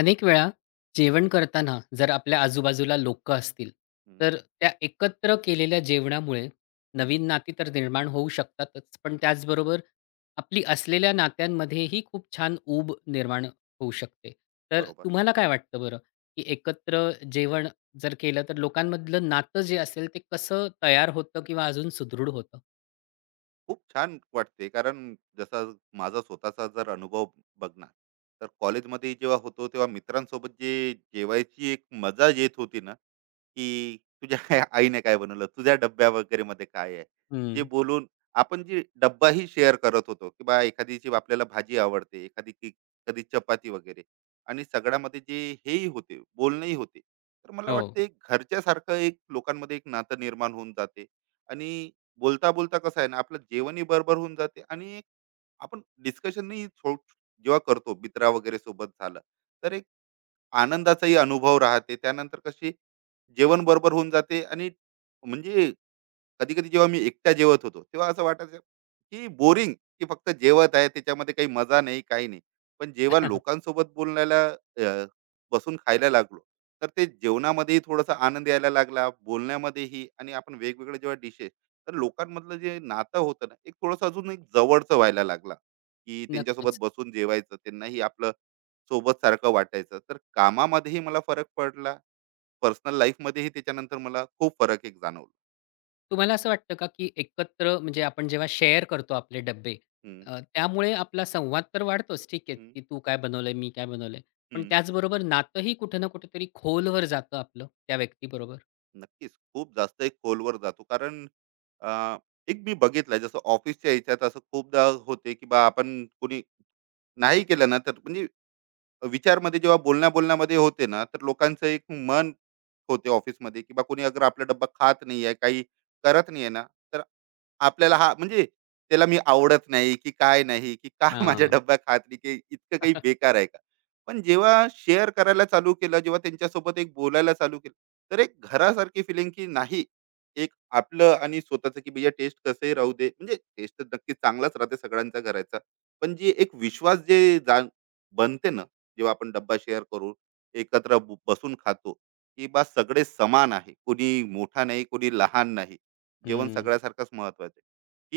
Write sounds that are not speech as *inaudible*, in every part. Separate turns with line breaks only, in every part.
अनेक वेळा
हं,
जेवण करताना जर आपल्या आजूबाजूला लोकं असतील,
हं,
तर त्या एकत्र केलेल्या जेवणामुळे
हं.
नवीन नाती तर निर्माण होऊ शकतातच. पण त्याचबरोबर आपली असलेल्या नात्यांमध्येही खूप छान ऊब निर्माण होऊ शकते. तर
बरोबर.
तुम्हाला काय वाटतं बरं, की एकत्र जेवण जर केलं तर लोकांमधलं नातं जे असेल ते कसं तयार होतं किंवा अजून सुदृढ होतं?
खूप छान वाटते, कारण जसा माझा स्वतःचा जर अनुभव बघणार तर कॉलेजमध्ये जेव्हा होतो तेव्हा मित्रांसोबत जे जेवायची एक मजा येत होती ना, की तुझ्या *laughs* आईने काय बनवलं, तुझ्या डब्या वगैरे मध्ये काय आहे जे
हं.
बोलून आपण जी डब्बाही शेअर करत होतो, की बा एखादीची आपल्याला भाजी आवडते, कधी चपाती वगैरे. आणि सगळ्यामध्ये जे हेही होते, बोलणंही होते, तर मला
हो.
वाटते एक घरच्यासारखं एक लोकांमध्ये एक नातं निर्माण होऊन जाते. आणि बोलता बोलता कसं आहे ना, आपलं जेवणही बरोबर होऊन जाते आणि एक आपण डिस्कशनही जेव्हा करतो मित्रा वगैरे सोबत झालं तर एक आनंदाचाही अनुभव राहते. त्यानंतर कशी जेवण बरोबर होऊन जाते आणि म्हणजे कधी कधी जेव्हा मी एकटा जेवत होतो तेव्हा असं वाटायचं की बोरिंग, की फक्त जेवत आहे, त्याच्यामध्ये काही मजा नाही, काही नाही. पण जेव्हा
*laughs*
लोकांसोबत बोलायला अ, बसून खायला लागलो तर ते जेवणामध्येही थोडासा आनंद यायला लागला, बोलण्यामध्येही. आणि आपण वेगवेगळे जेव्हा डिशेस, तर लोकांमधलं जे नातं होतं ना एक थोडंसं अजून एक जवळचं व्हायला लागला, की त्यांच्यासोबत
नक्कीच.
बसून जेवायचं त्यांनाही आपलं सोबत सारखं वाटायचं. तर कामामध्येही मला फरक पडला, पर्सनल लाईफ मध्येही त्याच्यानंतर मला खूप फरक एक जाणवला.
तुम्हाला असं वाटतं का, की एकत्र म्हणजे आपण जेव्हा शेअर करतो आपले डब्बे
हम्म,
त्यामुळे आपला संवाद तर वाढतोच ठीक आहे, की तू काय बनवलंय, मी काय बनवलंय. पण
हं,
त्याचबरोबर नातंही कुठे ना कुठेतरी खोलवर जातं आपलं त्या व्यक्तीबरोबर?
नक्कीच. खूप जास्त एक खोलवर जातो. कारण अ, एक मी बघितलंय जसं ऑफिसच्या ह्याच्यात असं खूपदा होते, की बा आपण कोणी नाही केलं ना, तर म्हणजे विचारमध्ये जेव्हा बोलण्या-बोलण्यामध्ये होते ना, तर लोकांचं एक मन होते ऑफिसमध्ये, की बा कोणी अगर आपला डब्बा खात नाहीये, काही करत नाहीये ना, तर आपल्याला हा म्हणजे त्याला मी आवडत नाही, की काय नाही, की का *laughs* माझ्या
हां.
डब्या खात नाही, की इतकं काही
*laughs*
बेकार आहे का? पण जेव्हा शेअर करायला चालू केलं, जेव्हा त्यांच्यासोबत एक बोलायला चालू केलं, तर एक घरासारखी फिलिंग की नाही, एक आपलं आणि स्वतःचं, की भैया टेस्ट कसंही राहू दे. म्हणजे टेस्ट तर नक्कीच चांगलाच राहते सगळ्यांचा घराचा. पण जे एक विश्वास जे जा बनते ना, जेव्हा आपण डब्बा शेअर करून एकत्र बसून खातो, की बा सगळे समान आहे. कोणी मोठा नाही, कोणी लहान नाही. जेवण
हं.
सगळ्यासारखंच महत्वाचं आहे.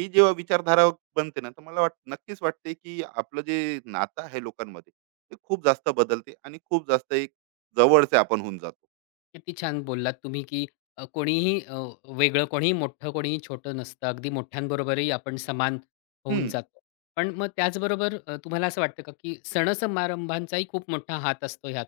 ही जेव्हा विचारधारा बनते ना, तर मला नक्कीच वाटते, की आपलं जे नातं आहे लोकांमध्ये ते खूप जास्त बदलते आणि खूप जास्त एक जवळचे आपण होऊन जातो.
किती छान बोललात तुम्ही, की कोणीही वेगळं, कोणीही मोठं, कोणीही छोटं नसतं. अगदी मोठ्यांबरोबरही आपण समान होऊन
हं,
जातो. पण मग त्याचबरोबर तुम्हाला असं वाटतं का, की सण-समारंभांचाही खूप मोठा हात असतो ह्यात?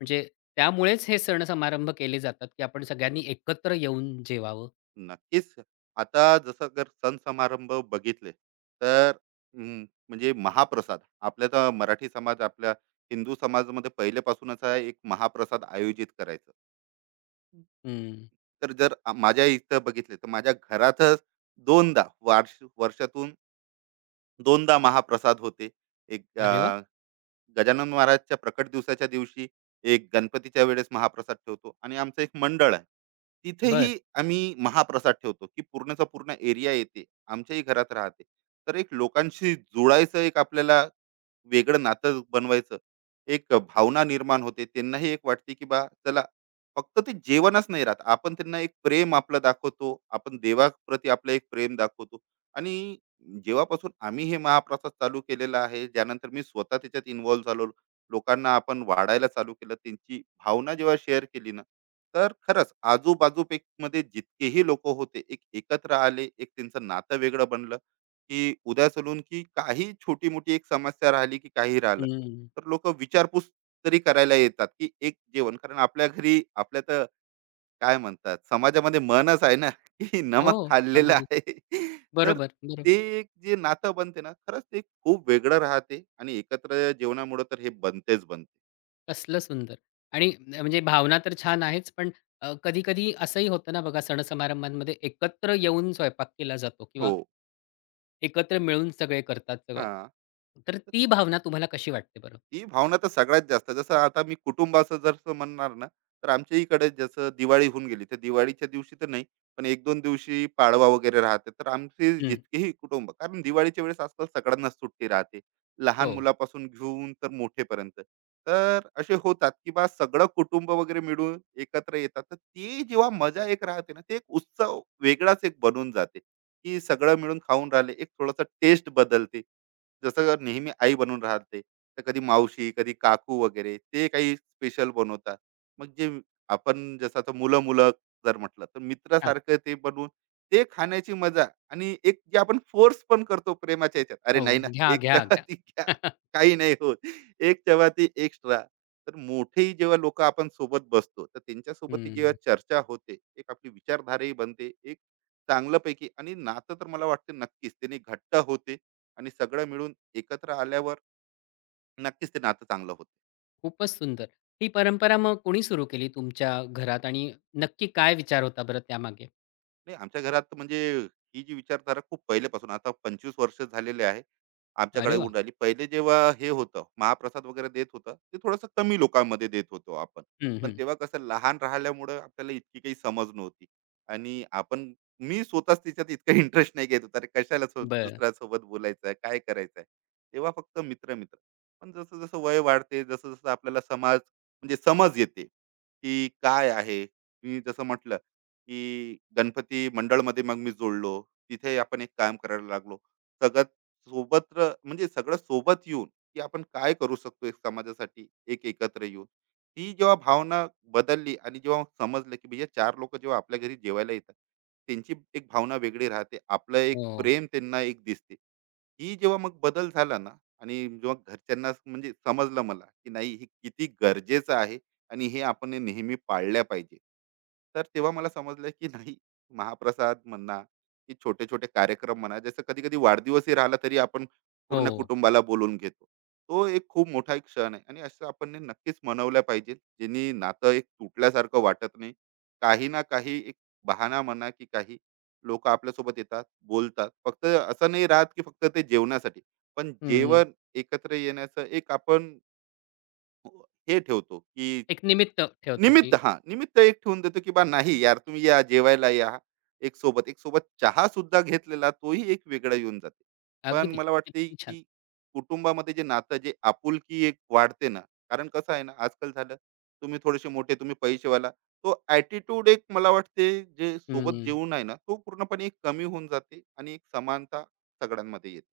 म्हणजे त्यामुळेच हे सण-समारंभ केले जातात, की आपण सगळ्यांनी एकत्र येऊन जेवावं?
नक्कीच. आता जसं जर सण समारंभ बघितले तर, हं, म्हणजे महाप्रसाद. आपल्या तर मराठी समाज, आपल्या हिंदू समाजामध्ये पहिल्यापासूनच हा एक महाप्रसाद आयोजित करायचं.
हं.
तर जर माझ्या इथं बघितले तर माझ्या घरातच दोनदा, वर्षातून दोनदा महाप्रसाद होते. एक
अरे वाह!
गजानन महाराजच्या प्रकट दिवसाच्या दिवशी, एक गणपतीच्या वेळेस महाप्रसाद ठेवतो, आणि आमचं एक मंडळ आहे.
बरं.
तिथेही आम्ही महाप्रसाद ठेवतो, की पूर्णचा पूर्ण एरिया येते. आमच्याही घरात राहते. तर एक लोकांशी जुळायचं, एक आपल्याला वेगळं नातं बनवायचं, एक भावना निर्माण होते. त्यांनाही एक वाटते, की बा चला, फक्त ते जेवणच नाही राहत. आपण त्यांना एक प्रेम आपलं दाखवतो, आपण देवाप्रती आपलं एक प्रेम दाखवतो. आणि जेव्हापासून आम्ही हे महाप्रसाद चालू केलेला आहे, ज्यानंतर मी स्वतः त्याच्यात इन्व्हॉल्व झालो, लोकांना आपण वाढायला चालू केलं, त्यांची भावना जेव्हा शेअर केली ना, तर खरंच आजूबाजूमध्ये जितकेही लोक होते, एक एकत्र आले. एक त्यांचं नातं वेगळं बनलं. की उद्या चलून की काही छोटी-मोठी एक समस्या राहिली की काही राहिलं,
हं.
तर लोकं विचारपूस तरी करायला येतात. की एक जेवण कारण आपल्या घरी, आपल्या तर काय म्हणतात समाजामध्ये म्हणच आहे ना, *laughs* की
हो.
नमक खाल्लेलं
अगदी.
आहे. तर
बरोबर, बरोबर.
ते एक जे नातं बनते ना, खरंच ते खूप वेगळं राहते आणि एकत्र जेवणामुळं तर हे बनतेच बनते.
कसलं सुंदर आणि म्हणजे भावना तर छान आहेच, पण कधी-कधी असंही होतं ना बघा सण-समारंभांमध्ये एकत्र येऊन स्वयंपाक केला जातो किंवा
हो.
एकत्र मिळून सगळे करतात सगळं.
हां.
तर ती भावना तुम्हाला कशी वाटते बरं?
ही भावना तर सगळ्यात जास्त, जसं आता मी कुटुंबाचं जर असं म्हणणार ना, तर आमच्या इकडे जसं दिवाळी होऊन गेली, तर दिवाळीच्या दिवशी तर नाही पण एक दोन दिवशी पाडवा वगैरे राहते. तर आमचे
हं.
जितकेही कुटुंब, कारण दिवाळीच्या वेळेस आजकाल सगळ्यांनाच सुट्टी राहते, लहान
हो.
मुलापासून घेऊन तर मोठेपर्यंत, तर असे होतात की बा सगळं कुटुंब वगैरे मिळून एकत्र येतात. तर ती जेव्हा मजा एक राहते ना, ते एक उत्सव वेगळाच एक बनून जाते, की सगळं मिळून खाऊन राहिले, एक थोडासा टेस्ट बदलते, जसं नेहमी आई बनून राहते तर कधी मावशी कधी काकू वगैरे ते काही स्पेशल बनवतात. मग जे आपण जसं आता मुलं मुलं जर म्हटलं तर
हां.
मित्रासारखं ते बनवून ते खाण्याची मजा. आणि एक जे आपण फोर्स पण करतो प्रेमाच्या ह्याच्यात, अरे
हो.
नाही ना,
घ्या,
एक
घ्या, घ्या.
चपाती घ्या,
*laughs*
काही नाही होत, एक चपाती एक्स्ट्रा. तर मोठेही जेव्हा लोक आपण सोबत बसतो तर त्यांच्यासोबत ही जेव्हा
हं.
चर्चा होते, एक आपली विचारधाराही बनते एक चांगल्यापैकी, आणि नातं तर मला वाटतं नक्कीच त्याने घट्ट होते. आणि सगळं मिळून एकत्र आल्यावर नक्कीच ते नातं चांगलं होतं.
खूपच सुंदर. ही परंपरा मग कोणी सुरू केली तुमच्या घरात आणि नक्की काय विचार होता बरं त्यामागे?
नाही, आमच्या घरात तर म्हणजे ही जी विचारधारा खूप पहिल्यापासून, आता 25 वर्ष झालेले आहे. आमच्याकडे
अरे वाह!
होऊन राहिली. पहिले जेव्हा हे होतं, महाप्रसाद वगैरे देत होतं, ते थोडंसं कमी लोकांमध्ये देत होतो आपण.
हं,
पण
हं.
तेव्हा कसं लहान राहिल्यामुळं आपल्याला इतकी काही समज नव्हती, आणि आपण, मी स्वतःच त्याच्यात इतका *laughs* इंटरेस्ट नाही घेत होता. अरे कशाला सो
बरं.
दुसऱ्यासोबत बोलायचं आहे, काय करायचं आहे? तेव्हा फक्त मित्र-मित्र. पण जसं-जसं वय वाढते, जसं-जसं आपल्याला समाज, म्हणजे समज येते, की काय आहे? मी जसं म्हटलं, की गणपती मंडळमध्ये मग मी जोडलो. तिथे आपण एक काम करायला लागलो. सगळ्यात सोबत म्हणजे सगळं सोबत येऊन, की आपण काय करू शकतो एक समाजासाठी एक एकत्र येऊन. ती जेव्हा भावना बदलली, आणि जेव्हा समजलं, की भैय्या चार लोक जेव्हा आपल्या घरी जेवायला येतात, त्यांची एक भावना वेगळी राहते, आपलं एक
हो.
प्रेम त्यांना एक दिसते. ही जेव्हा मग बदल झाला ना, आणि जेव्हा घरच्यांना म्हणजे समजलं मला, की नाही, हे किती गरजेचं आहे आणि हे आपण हे नेहमी पाळल्या पाहिजे, तर तेव्हा मला समजलं की नाही, महाप्रसाद म्हणा की छोटे छोटे कार्यक्रम म्हणा, जसं कधी कधी वाढदिवसही राहिला तरी आपण पूर्ण
हो.
कुटुंबाला बोलून घेतो. तो एक खूप मोठा एक क्षण आहे, आणि असं आपण ने नक्कीच मनवलं पाहिजे, ज्यांनी नातं एक तुटल्यासारखं वाटत नाही. काही ना काही एक बहाना म्हणा की काही, लोक आपल्यासोबत येतात बोलतात, फक्त असं नाही राहत की फक्त ते जेवणासाठी. पण
हं.
जेवण एकत्र येण्याचं एक आपण हे ठेवतो की,
एक निमित्त ठेवतो
निमित्त
की
हां, निमित्त एक ठेवून देतो, की बा नाही यार, तुम्ही या, जेवायला या. एक सोबत, एक सोबत चहा सुद्धा घेतलेला तोही एक वेगळा येऊन जाते. पण
अगदी.
मला वाटते,
किती छान.
की कुटुंबामध्ये जे नातं, जे आपुलकी एक वाढते ना, कारण कसं आहे ना, आजकाल झालं तुम्ही थोडेसे मोठे, तुम्ही पैसेवाला, तो ॲटिट्यूड एक मला वाटते जे सोबत
हं.
जेवून आहे ना, तो पूर्णपणे एक कमी होऊन जाते आणि एक समानता सगळ्यांमध्ये येते.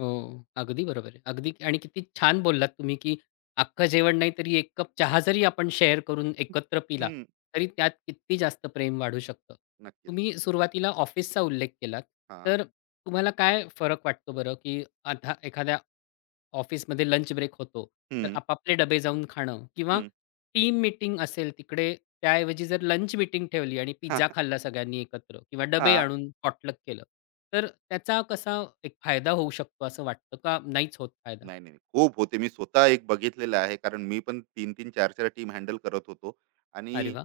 हो. अगदी बरोबर आहे. अगदी आणि किती छान बोललात तुम्ही, की अख्खं जेवण नाही तरी 1 कप चहा जरी आपण शेअर करून एकत्र पिला,
हं,
तरी त्यात किती जास्त प्रेम वाढू शकतं.
नक्कीच.
तुम्ही सुरुवातीला ऑफिसचा उल्लेख केलात.
हां.
तर तुम्हाला काय फरक वाटतो बरं, की आता एखाद्या ऑफिसमध्ये लंच ब्रेक होतो, तर
हं,
आपापले डबे जाऊन खाणं किंवा
हं.
टीम मीटिंग असेल तिकडे त्याऐवजी जर लंच मीटिंग ठेवली आणि
*laughs* हां,
पिझ्झा खाल्ला सगळ्यांनी एकत्र किंवा डबे
हां.
आणून पॉटलक केलं, तर त्याचा कसा एक फायदा होऊ शकतो असं वाटतं का नाहीच होत फायदा?
नाही, नाही. खूप होते. मी स्वतः एक बघितलेलं आहे. कारण मी पण 3 चार चार टीम हँडल करत होतो. आणि
अरे वाह!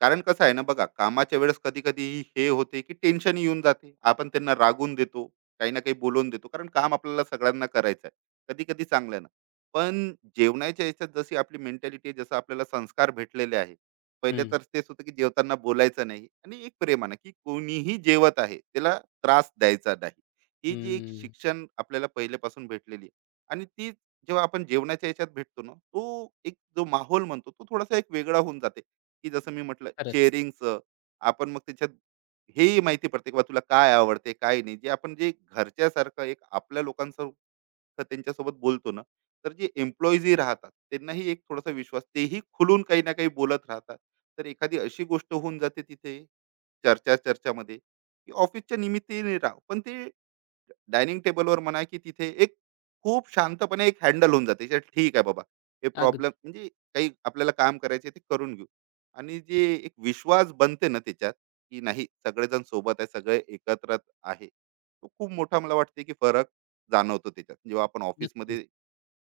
कारण कसं आहे ना, बघा कामाच्या वेळेस कधी कधी हे होते की टेन्शन येऊन जाते, आपण त्यांना रागून देतो, काही ना काही बोलून देतो, कारण काम आपल्याला सगळ्यांना करायचं आहे कधी कधी चांगलं ना. पण जेवणाच्या याच्यात जशी आपली मेंटॅलिटी जसं आपल्याला संस्कार भेटलेले आहे, पहिले
हं,
तर तेच होतं की जेवताना बोलायचं नाही आणि एक प्रेमानं की कोणीही जेवत आहे त्याला त्रास द्यायचा नाही. ही जी एक
हं.
शिक्षण आपल्याला पहिल्यापासून भेटलेली आहे, आणि ती जेव्हा आपण जेवणाच्या याच्यात भेटतो ना तो एक जो माहोल म्हणतो, तो थोडासा एक वेगळा होऊन जाते. की जसं मी म्हटलं
खरंच.
शेअरिंगचं, आपण मग त्याच्यात हेही माहिती पडते की बा तुला काय आवडते काय नाही, जे आपण जे घरच्यासारखं एक आपल्या लोकांसारखं त्यांच्यासोबत बोलतो ना, तर जे एम्प्लॉईजही राहतात त्यांनाही एक थोडासा विश्वास, तेही खुलून काही ना काही बोलत राहतात. तर एखादी अशी गोष्ट होऊन जाते तिथे चर्चामध्ये, की ऑफिसच्या निमित्ताने राह, पण ते डायनिंग टेबलवर म्हणा की तिथे एक खूप शांतपणे एक हँडल होऊन जाते, की ठीक आहे बाबा, हे
अगदी.
प्रॉब्लेम म्हणजे काही आपल्याला काम करायचे ते करून घेऊ. आणि जे एक विश्वास बनते ना त्याच्यात, की नाही सगळेजण सोबत आहे, सगळे एकत्र आहे, तो खूप मोठा मला वाटते की फरक जाणवतो त्याच्यात जेव्हा आपण ऑफिसमध्ये.
नक्कीच.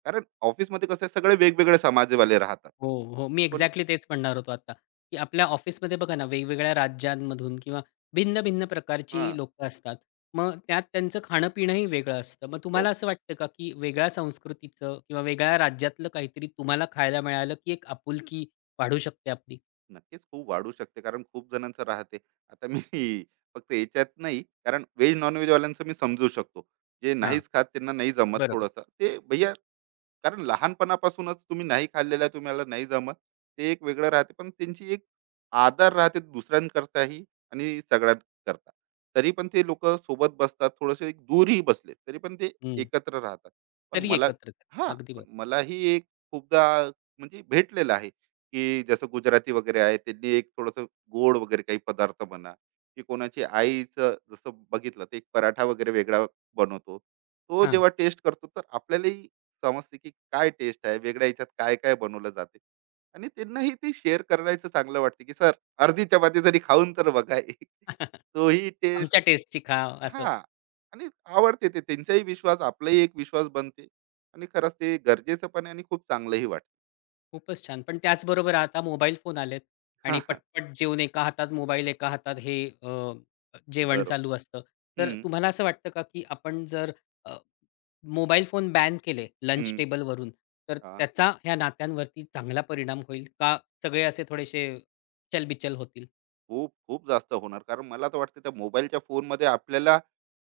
कारण ऑफिसमध्ये कसं आहे, सगळे वेगवेगळे समाजवाले राहतात.
हो, हो. मी
कोण,
एक्झॅक्टली तेच म्हणणार होतो आता, की आपल्या ऑफिसमध्ये बघा ना, वेगवेगळ्या राज्यांमधून किंवा भिन्न-भिन्न प्रकारची
हा,
लोकं असतात. मग त्यात त्यांचं खाणं-पिणंही वेगळं असतं. मग
हो,
तुम्हाला असं वाटतं का, की वेगळ्या संस्कृतीचं किंवा वेगळ्या राज्यातलं काहीतरी तुम्हाला खायला मिळालं, की एक आपुलकी वाढू शकते आपली?
नक्कीच खूप वाढू शकते, कारण खूप जणांचं राहते. आता मी *laughs* फक्त याच्यात नाही, कारण व्हेज नॉन व्हेज वाल्यांचं मी समजू शकतो, जे
हां,
नाहीच खात त्यांना नाही जमत
बरोबर.
थोडंसं, ते भैया, कारण लहानपणापासूनच तुम्ही नाही खाल्लेलं आहे, तुम्हाला नाही जमत. ते एक वेगळं राहते पण त्यांची एक आदर राहते दुसऱ्यांकरताही आणि सगळ्यांकरता, तरी पण ते लोक सोबत बसतात, थोडेसे दूरही बसले तरी पण ते
हं.
एकत्र राहतात. पण
तरी
मला,
एकत्रच.
हा,
अगदी
पण
बरोबर.
मलाही एक खूपदा म्हणजे भेटलेलं आहे, की जसं गुजराती वगैरे आहे त्यांनी एक थोडस गोड वगैरे काही पदार्थ म्हणा, की कोणाची आईचं जसं बघितलं ते एक पराठा वगैरे वेगळा बनवतो, तो
हां.
जेव्हा टेस्ट करतो तर आपल्यालाही समजते की काय टेस्ट आहे वेगळ्या याच्यात, काय काय बनवलं जाते. आणि त्यांनाही ते शेअर करायचं चांगलं वाटते, की सर अर्धी चपाती जरी खाऊन तर बघा एक,
*laughs*
तोही टेस्ट,
आमच्या टेस्टची खा
हा,
असं.
आणि आवडते ते, त्यांचाही विश्वास आपलाही एक विश्वास बनते. आणि खरंच ते गरजेचं पण आहे आणि खूप चांगलंही वाटतं.
खूपच छान. पण त्याचबरोबर आता मोबाईल फोन आलेत
*laughs* हा,
आणि
हा,
पटपट जेवून एका हातात मोबाईल, एका हातात हे अ, जेवण
बरोबर.
चालू असतं. तर
हम्म.
तुम्हाला असं वाटतं का, की आपण जर अ, मोबाईल फोन बॅन केले लंच
हम्म.
टेबलवरून, तर
हा,
त्याचा ह्या नात्यांवरती चांगला परिणाम होईल का? सगळे असे थोडेसे चलबिचल होतील?
खूप खूप जास्त होणार, कारण मला तर वाटतं त्या मोबाईलच्या फोनमध्ये आपल्याला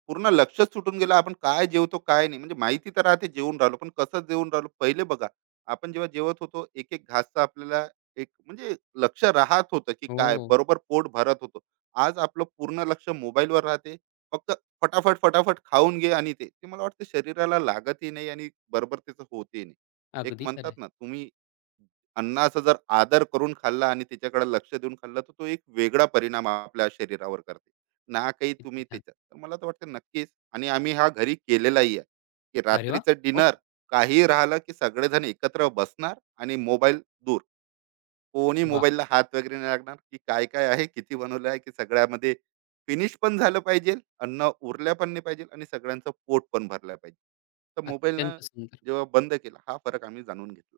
पूर्ण लक्षच सुटून गेलं. आपण काय जेवतो काय नाही, म्हणजे माहिती तर राहते जेवून राहिलो, पण कसं जेवून राहिलो? पहिले बघा, आपण जेव्हा जेवत होतो एक एक घासचा आपल्याला एक म्हणजे लक्ष राहत होतं, की काय
हो,
बरोबर पोट भरत होतो. आज आपलं पूर्ण लक्ष मोबाईलवर राहते, फक्त फटाफट फटाफट खाऊन घे. आणि ते ते मला वाटतं शरीराला लागतही नाही, आणि बरोबर त्याचं होतही नाही. एक
अगदी खरं
म्हणतात
आहे.
ना तुम्ही, अन्नाचा जर आदर करून खाल्ला आणि त्याच्याकडे लक्ष देऊन खाल्ला तर तो एक वेगळा परिणाम आपल्या शरीरावर करते, ना काही
किती
तुम्ही
छान.
त्याच्यात, तर मला तर वाटतं नक्कीच. आणि आम्ही हा घरी केलेलाही आहे, की
अरे वाह!
रात्रीचं
हो
डिनर
का?
काही राहिलं की सगळेजण एकत्र बसणार आणि मोबाईल दूर. कोणी
वाह!
मोबाईलला हात वगैरे नाही लागणार, की काय काय आहे, किती बनवलं आहे, की सगळ्यामध्ये फिनिश पण झालं पाहिजे, अन्न उरल्या पण नाही पाहिजे आणि सगळ्यांचं पोट पण भरलं पाहिजे. तर मोबाईलनं
अत्यंत सुंदर.
जेव्हा बंद केला हा फरक आम्ही जाणून घेतला.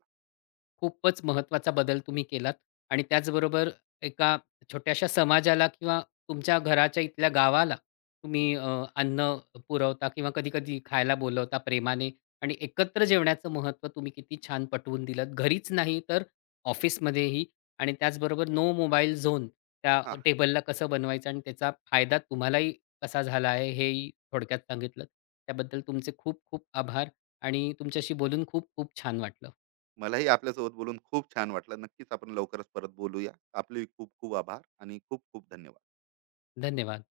खूपच महत्त्वाचा बदल तुम्ही केलात आणि त्याचबरोबर एका छोट्याशा समाजाला किंवा तुमच्या घराच्या इथल्या गावाला
हं,
तुम्ही अन्न पुरवता किंवा कधी-कधी खायला बोलवता प्रेमाने आणि एकत्र जेवण्याचं महत्त्व तुम्ही किती छान पटवून दिलत. घरीच नाही तर ऑफिसमध्येही आणि त्याचबरोबर नो मोबाईल झोन त्या
हा,
टेबलला कसं बनवायचं आणि त्याचा फायदा तुम्हालाही कसा झाला आहे हेही थोडक्यात सांगितलत. त्याबद्दल तुमचे खूप खूप आभार आणि तुमच्याशी बोलून खूप खूप छान वाटलं.
मलाही आपल्यासोबत बोलून खूप छान वाटलं. नक्कीच आपण लवकरच परत बोलूया. आपले खूप खूप आभार आणि खूप खूप धन्यवाद.
धन्यवाद.